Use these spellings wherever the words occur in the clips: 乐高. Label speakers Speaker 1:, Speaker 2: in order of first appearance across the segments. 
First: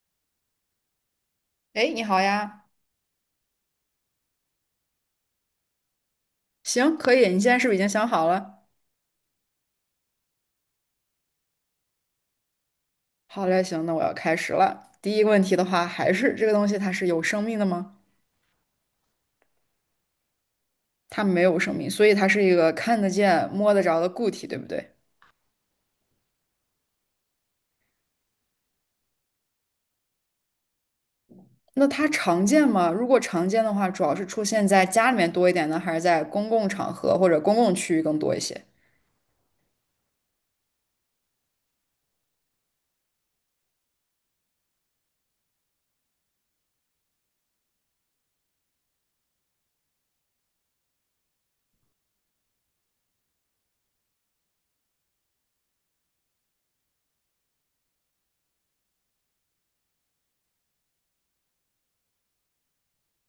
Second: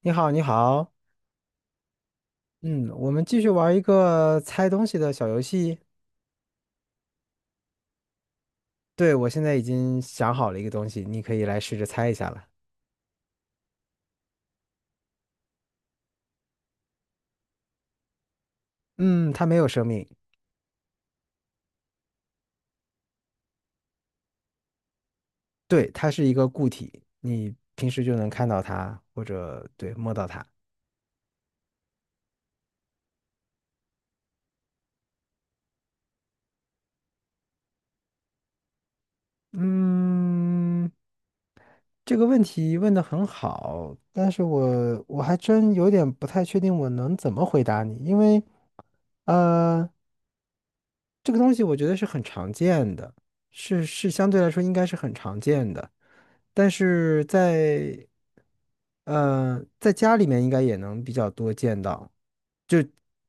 Speaker 1: 你好，你好，
Speaker 2: 哎，你好呀，
Speaker 1: 嗯，我们继续玩一个猜东西的小游戏。
Speaker 2: 行，可以。你现在是不是已经想好了？
Speaker 1: 对，我现在已经想好了一个东西，你可以来试着猜一下了。
Speaker 2: 好嘞，行，那我要开始了。第一个问题的话，还是这个东西它是有生命的吗？
Speaker 1: 嗯，它没有生命。
Speaker 2: 它没有生命，所以它是一个看得见、摸得着的固体，对不对？
Speaker 1: 对，它是一个固体，你平时就能看到它，或者对，摸到它。
Speaker 2: 那它常见吗？如果常见的话，主要是出现在家里面多一点呢，还是在公共场合或者公共区域更多一些？
Speaker 1: 嗯，这个问题问得很好，但是我还真有点不太确定我能怎么回答你，因为，呃。这个东西我觉得是很常见的，是相对来说应该是很常见的，但是在在家里面应该也能比较多见到，就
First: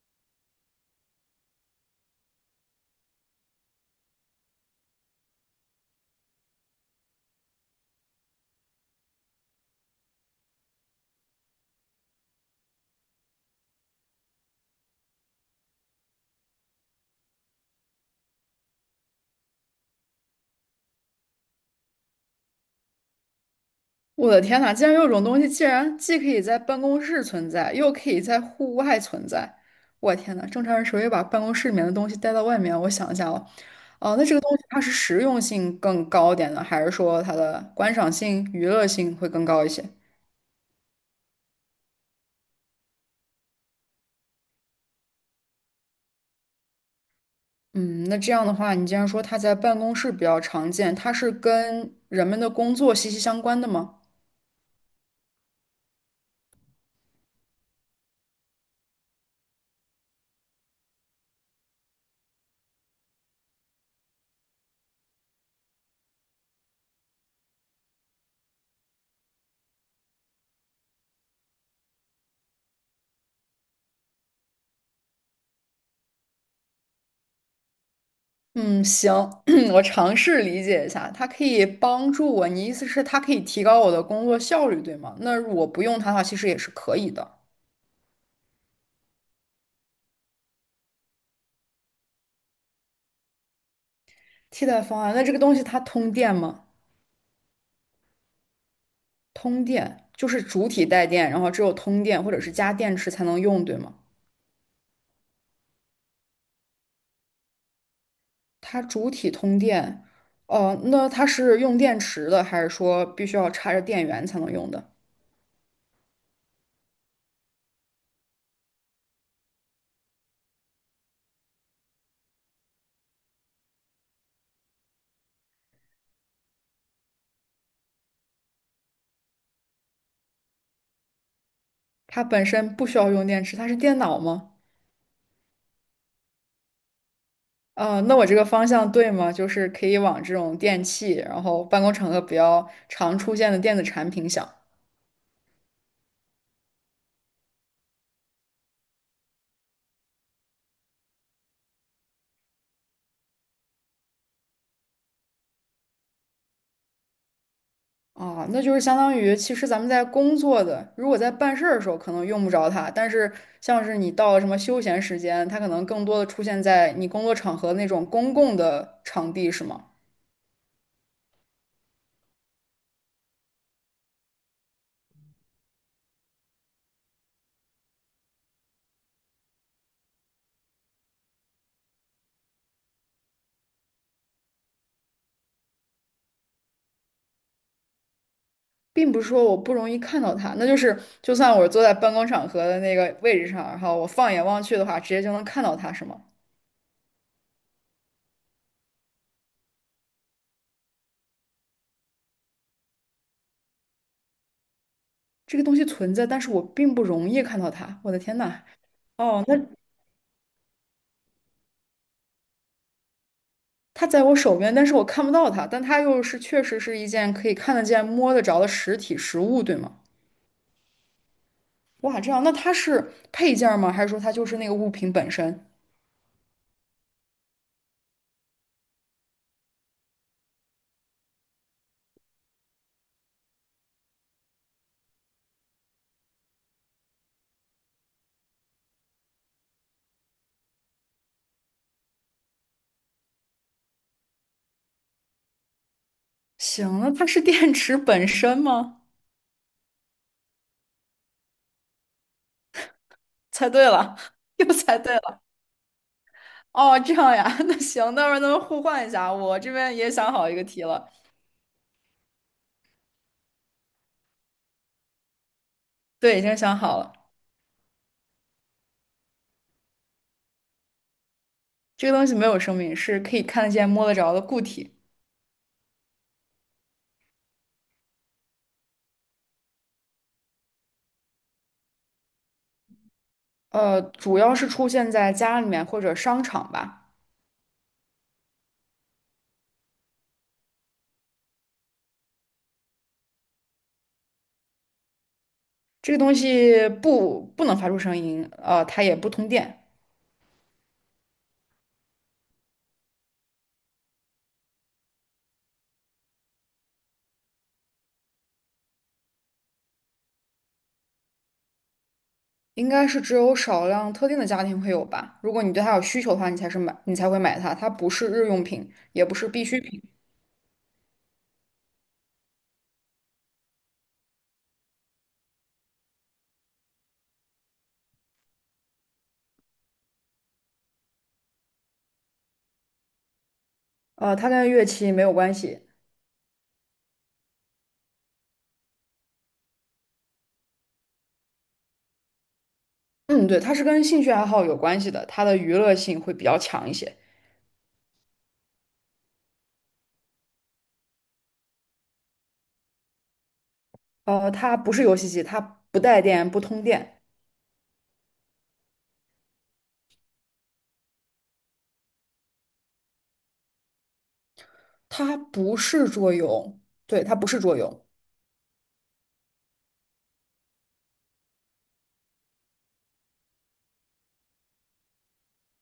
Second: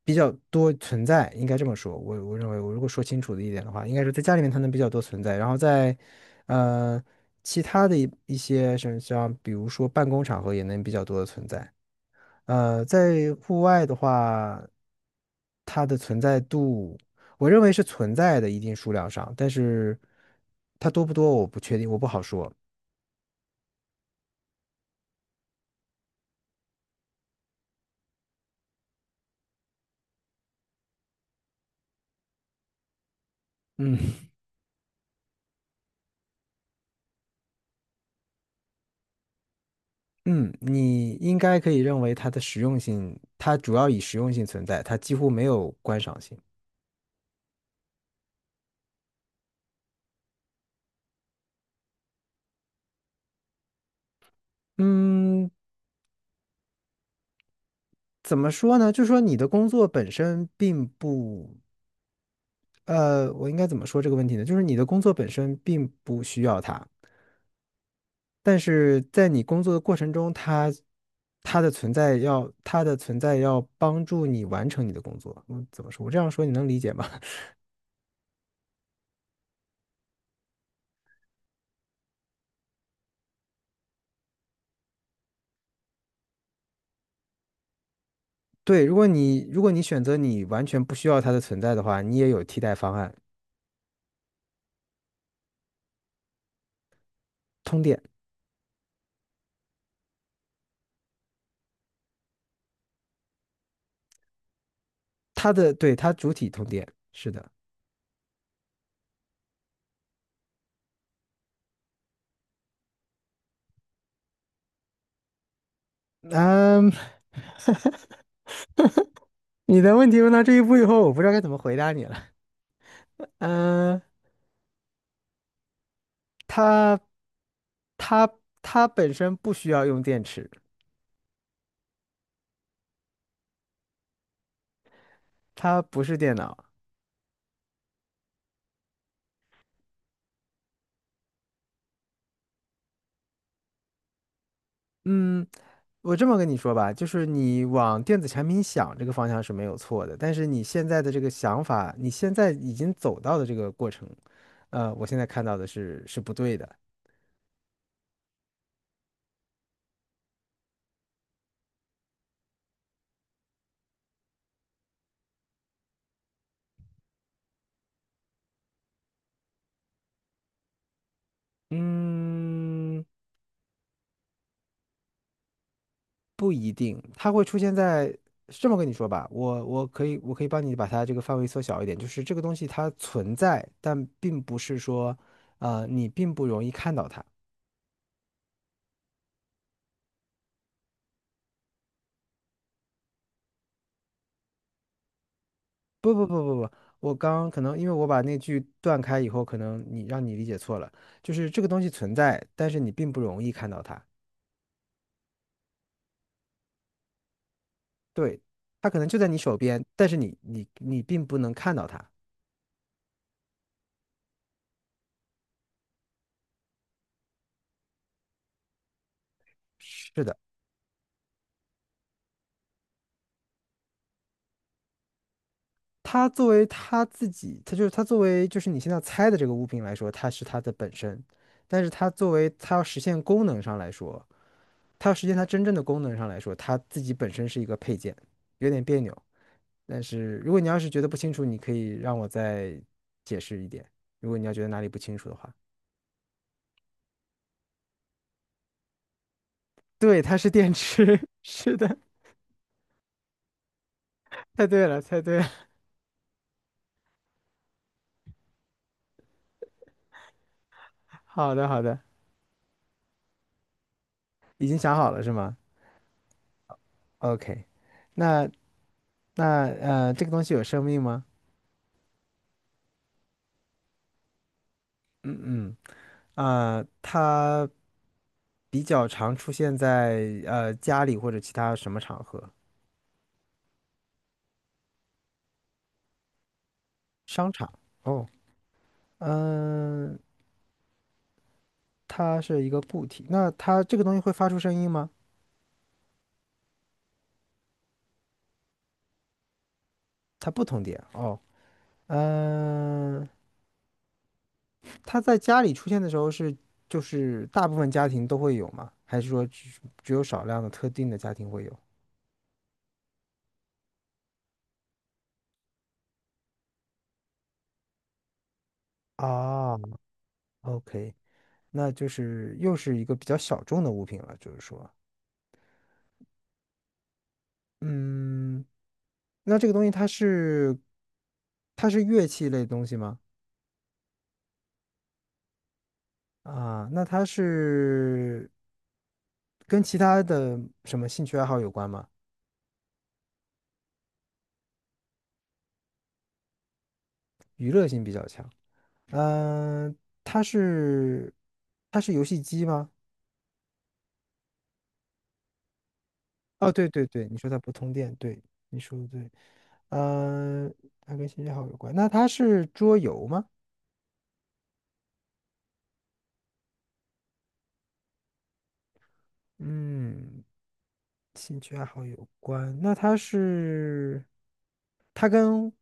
Speaker 1: 比较多存在，应该这么说。我认为我如果说清楚的一点的话，应该是在家里面它能比较多存在，然后在呃其他的一些什么像比如说办公场合也能比较多的存在。在户外的话，它的存在度，我认为是存在的一定数量上，但是它多不多我不确定，我不好说。
Speaker 2: 我的天呐，竟然有种东西，竟然既可以在办公室存在，又可以在户外存在。我的天呐，正常人谁会把办公室里面的东西带到外面？我想一下哦，哦、
Speaker 1: 嗯
Speaker 2: 那这个东西它是实用性更高点呢，还是说它的观赏性、娱乐性会更高一些？
Speaker 1: 嗯，你应该可以认为它的实用性，它主要以实用性存在，它几乎没有观赏性。
Speaker 2: 嗯，那这样的话，你既然说它在办公室比较常见，它是跟人们的工作息息相关的吗？
Speaker 1: 嗯，怎么说呢？就是说你的工作本身并不，我应该怎么说这个问题呢？就是你的工作本身并不需要它。但是在你工作的过程中，它它的存在要它的存在要帮助你完成你的工作。嗯，怎么说？我这样说你能理解吗？
Speaker 2: 嗯，行，我尝试理解一下，它可以帮助我。你意思是它可以提高我的工作效率，对吗？那我不用它的话，其实也是可以的。
Speaker 1: 对，如果你选择你完全不需要它的存在的话，你也有替代方案。
Speaker 2: 替代方案，那这个东西它通电吗？
Speaker 1: 通电。
Speaker 2: 通电就是主体带电，然后只有通电或者是加电池才能用，对吗？
Speaker 1: 它的对它主体通电，是的。
Speaker 2: 它主体通电，哦、那它是用电池的，还是说必须要插着电源才能用的？
Speaker 1: 嗯，你的问题问到这一步以后，我不知道该怎么回答你了。嗯，它它它本身不需要用电池。
Speaker 2: 它本身不需要用电池，它是电脑吗？
Speaker 1: 它不是电脑。
Speaker 2: 那我这个方向对吗？就是可以往这种电器，然后办公场合比较常出现的电子产品想。
Speaker 1: 嗯，我这么跟你说吧，就是你往电子产品想这个方向是没有错的，但是你现在的这个想法，你现在已经走到的这个过程，我现在看到的是不对的。
Speaker 2: 啊，那就是相当于，其实咱们在工作的，如果在办事儿的时候可能用不着它，但是像是你到了什么休闲时间，它可能更多的出现在你工作场合那种公共的场地，是吗？
Speaker 1: 嗯，不一定，它会出现在，是这么跟你说吧，我可以帮你把它这个范围缩小一点，就是这个东西它存在，但并不是说，你并不容易看到它。
Speaker 2: 并不是说我不容易看到它，那就是就算我坐在办公场合的那个位置上，然后我放眼望去的话，直接就能看到它，是
Speaker 1: 不
Speaker 2: 吗？
Speaker 1: 不不不不，我刚刚可能因为我把那句断开以后，可能你让你理解错了，就是这个东西存在，但是你并不容易看到它。
Speaker 2: 这个东西存在，但是我并不容易看到它。我的天
Speaker 1: 对，
Speaker 2: 呐！
Speaker 1: 它可能就在你
Speaker 2: 哦，那
Speaker 1: 手边，但是你并不能看到它。
Speaker 2: 它在我手边，但是我看不到它，但它又是确实是一件可以看得见、摸得着的实体实物，对吗？
Speaker 1: 是的，
Speaker 2: 哇，这样，那它是配件儿吗？还是说它就是那个物品本身？
Speaker 1: 它就是它作为就是你现在猜的这个物品来说，它是它的本身，但是它作为它要实现功能上来说，它要实现它真正的功能上来说，它自己本身是一个配件，有点别扭。但是如果你要是觉得不清楚，你可以让我再解释一点。如果你要觉得哪里不清楚的话，
Speaker 2: 行，那它是电池本身吗？
Speaker 1: 对，它是电池，是的。
Speaker 2: 猜对了，
Speaker 1: 猜
Speaker 2: 又
Speaker 1: 对
Speaker 2: 猜
Speaker 1: 了，
Speaker 2: 对
Speaker 1: 猜对
Speaker 2: 了。
Speaker 1: 了。
Speaker 2: 哦，这样呀，那行，待会儿咱们互换一下，我这边也想好一个题了。
Speaker 1: 好的，好的，已经想好了是吗
Speaker 2: 对，已经想好了，
Speaker 1: ？OK，那那这个东西有生命吗？
Speaker 2: 这个东西没有生命，是可以看得见、摸得着的固体。
Speaker 1: 嗯嗯，呃，它比较常出现在家里或者其他什么场合？
Speaker 2: 主要是出现在家里面或者商场吧。
Speaker 1: 商场。哦，嗯，它是一个固体。那它这个东西会发出声音吗？
Speaker 2: 这个东西不能发出声音，它也不通电，
Speaker 1: 它不通电。哦。嗯，他在家里出现的时候就是大部分家庭都会有吗？还是说只有少量的特定的家庭会有？
Speaker 2: 应该是只有少量特定的家庭会有吧。如果你对它有需求的话，你才是买，你才会买它。它不是日用品，也不是必
Speaker 1: 啊
Speaker 2: 需品，
Speaker 1: ，OK，那就是又是一个比较小众的物品了，就是说，嗯，那这个东西它是乐器类的东西吗？
Speaker 2: 它跟乐器没有关系。
Speaker 1: 啊，那它是跟其他的什么兴趣爱好有关吗？
Speaker 2: 嗯，对，它是跟兴趣爱好有关系的，它的娱乐性会比较强一些。
Speaker 1: 娱乐性比较强。嗯，它是它是游戏机吗？
Speaker 2: 它不是游戏机，它不带电，不
Speaker 1: 哦，
Speaker 2: 通
Speaker 1: 对对
Speaker 2: 电，
Speaker 1: 对，你说它不通电，对，你说的对。嗯、它跟兴趣爱好有关，那它是桌游吗？
Speaker 2: 它不是桌游，对，它不是桌游，
Speaker 1: 嗯，兴趣爱好有关，那它是，它跟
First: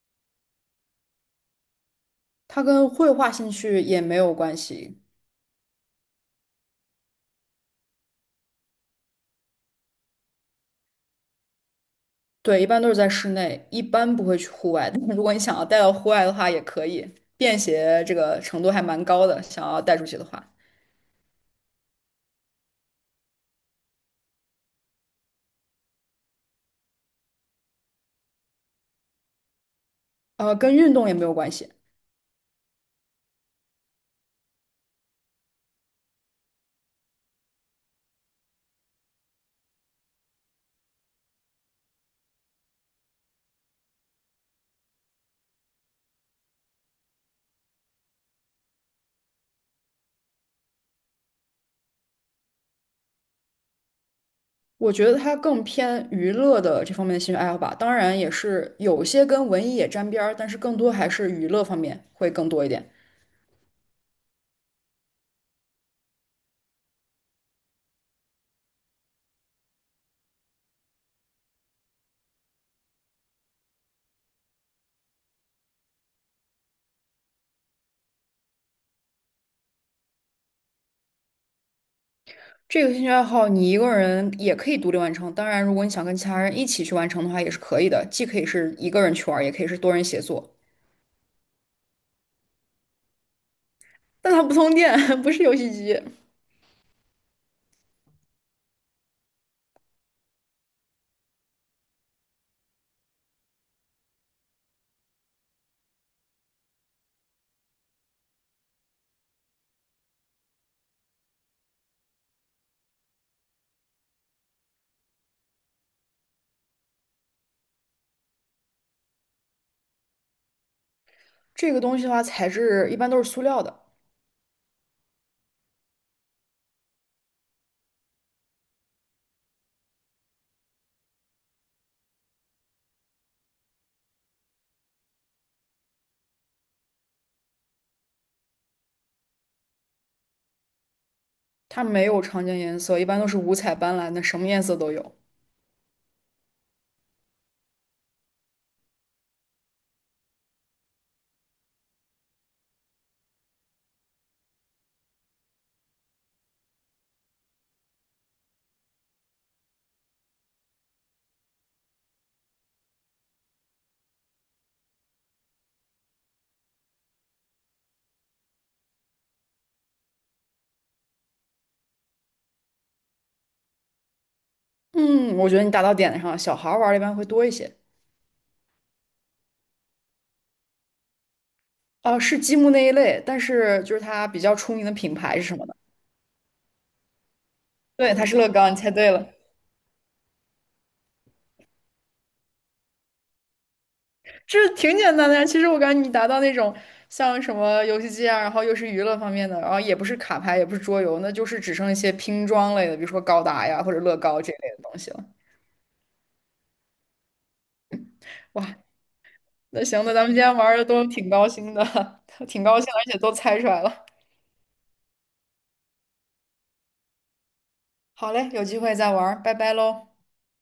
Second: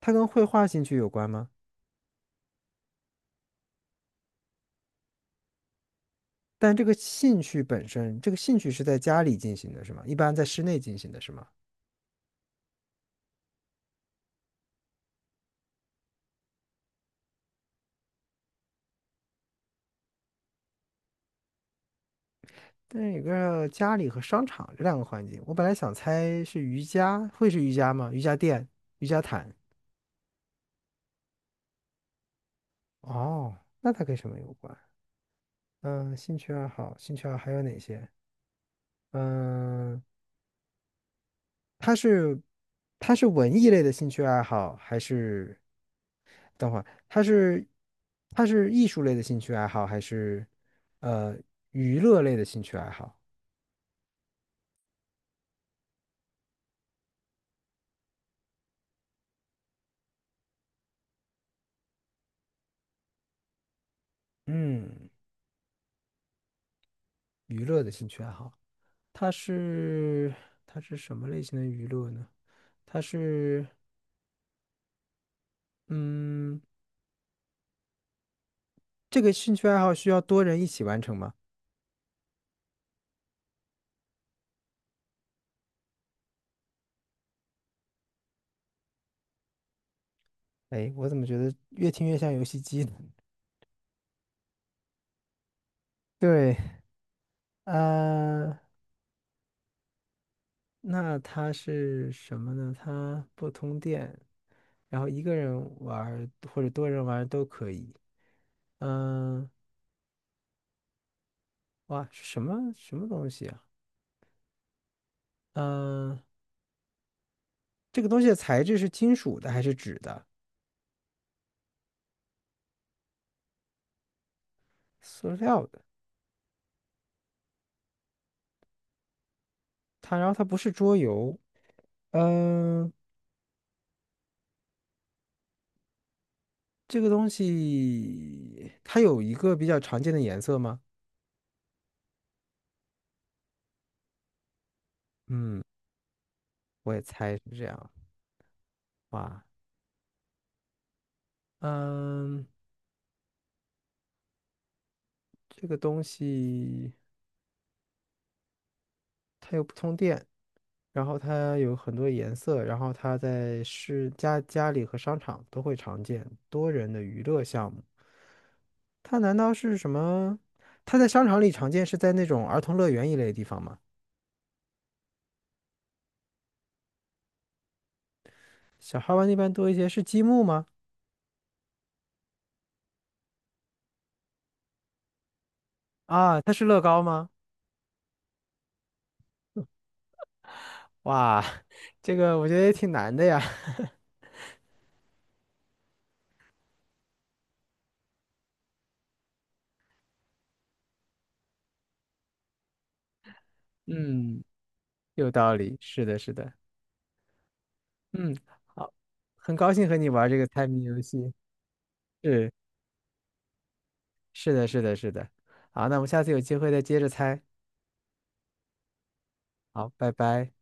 Speaker 1: 它跟绘画兴趣有关吗？
Speaker 2: 它跟绘画兴趣也没有关系。
Speaker 1: 但这个兴趣本身，这个兴趣是在家里进行的，是吗？一般在室内进行的是吗？
Speaker 2: 对，一般都是在室内，一般不会去户外。但是如果你想要带到户外的话，也可以，便携这个程度还蛮高的。想要带出去的话，
Speaker 1: 但是有个家里和商场这两个环境，我本来想猜是瑜伽，会是瑜伽吗？瑜伽垫、瑜伽毯。
Speaker 2: 跟运动也没有关系。
Speaker 1: 哦，那它跟什么有关？嗯，兴趣爱好，兴趣爱好还有哪些？嗯，它是它是文艺类的兴趣爱好，还是等会儿它是它是艺术类的兴趣爱好，还是呃娱乐类的兴趣爱好？
Speaker 2: 我觉得它更偏娱乐的这方面的兴趣爱好吧。当然，也是有些跟文艺也沾边儿，但是更多还是娱乐方面会更多一点。
Speaker 1: 嗯，娱乐的兴趣爱好，它是它是什么类型的娱乐呢？它是嗯，这个兴趣爱好需要多人一起完成吗？
Speaker 2: 这个兴趣爱好你一个人也可以独立完成。当然，如果你想跟其他人一起去完成的话，也是可以的。既可以是一个人去玩儿，也可以是多人协作。
Speaker 1: 哎，我怎么觉得越听越像游戏机呢？
Speaker 2: 但它不通电，不是游戏机。
Speaker 1: 对。呃，那它是什么呢？它不通电，然后一个人玩儿或者多人玩儿都可以。嗯、哇，是什么什么东西啊？嗯、这个东西的材质是金属的还是纸的？
Speaker 2: 这个东西的话，材质一般都是塑料的，
Speaker 1: 塑料的。它，然后它不是桌游。嗯、这个东西它有一个比较常见的颜色吗？
Speaker 2: 它没有常见颜色，一般都是五彩斑斓的，什么颜色都有。
Speaker 1: 嗯，我也猜是这样。哇，嗯、这个东西它又不通电。然后它有很多颜色，然后它在家里和商场都会常见，多人的娱乐项目。它难道是什么？它在商场里常见，是在那种儿童乐园一类的地方吗？
Speaker 2: 嗯，我觉得你打到点子上了，小孩儿玩儿的一般会多一些。
Speaker 1: 小孩玩那边多一些，是积木吗？
Speaker 2: 哦，是积木那一类，但是就是它比较出名的品牌是什么呢？
Speaker 1: 啊，它是乐高吗？
Speaker 2: 对，它是乐高，你猜对了，
Speaker 1: 哇，这个我觉得也挺难的呀。
Speaker 2: 这挺简单的呀。其实我感觉你达到那种像什么游戏机啊，然后又是娱乐方面的，然后也不是卡牌，也不是桌游，那就是只剩一些拼装类的，比如说高达呀或者乐高
Speaker 1: 嗯，
Speaker 2: 这类的东西了。
Speaker 1: 有道理，是的，是的。嗯，
Speaker 2: 哇，
Speaker 1: 好，很高
Speaker 2: 那
Speaker 1: 兴和
Speaker 2: 行，
Speaker 1: 你
Speaker 2: 那咱们
Speaker 1: 玩这
Speaker 2: 今
Speaker 1: 个
Speaker 2: 天
Speaker 1: 猜
Speaker 2: 玩
Speaker 1: 谜
Speaker 2: 的
Speaker 1: 游
Speaker 2: 都挺
Speaker 1: 戏。
Speaker 2: 高兴的，
Speaker 1: 是，
Speaker 2: 挺高兴，而且都猜出来了。
Speaker 1: 是的，是的，是的。好，那我们下次有机会再接着猜。
Speaker 2: 好嘞，有机会再玩儿拜拜
Speaker 1: 好，
Speaker 2: 喽。
Speaker 1: 拜拜。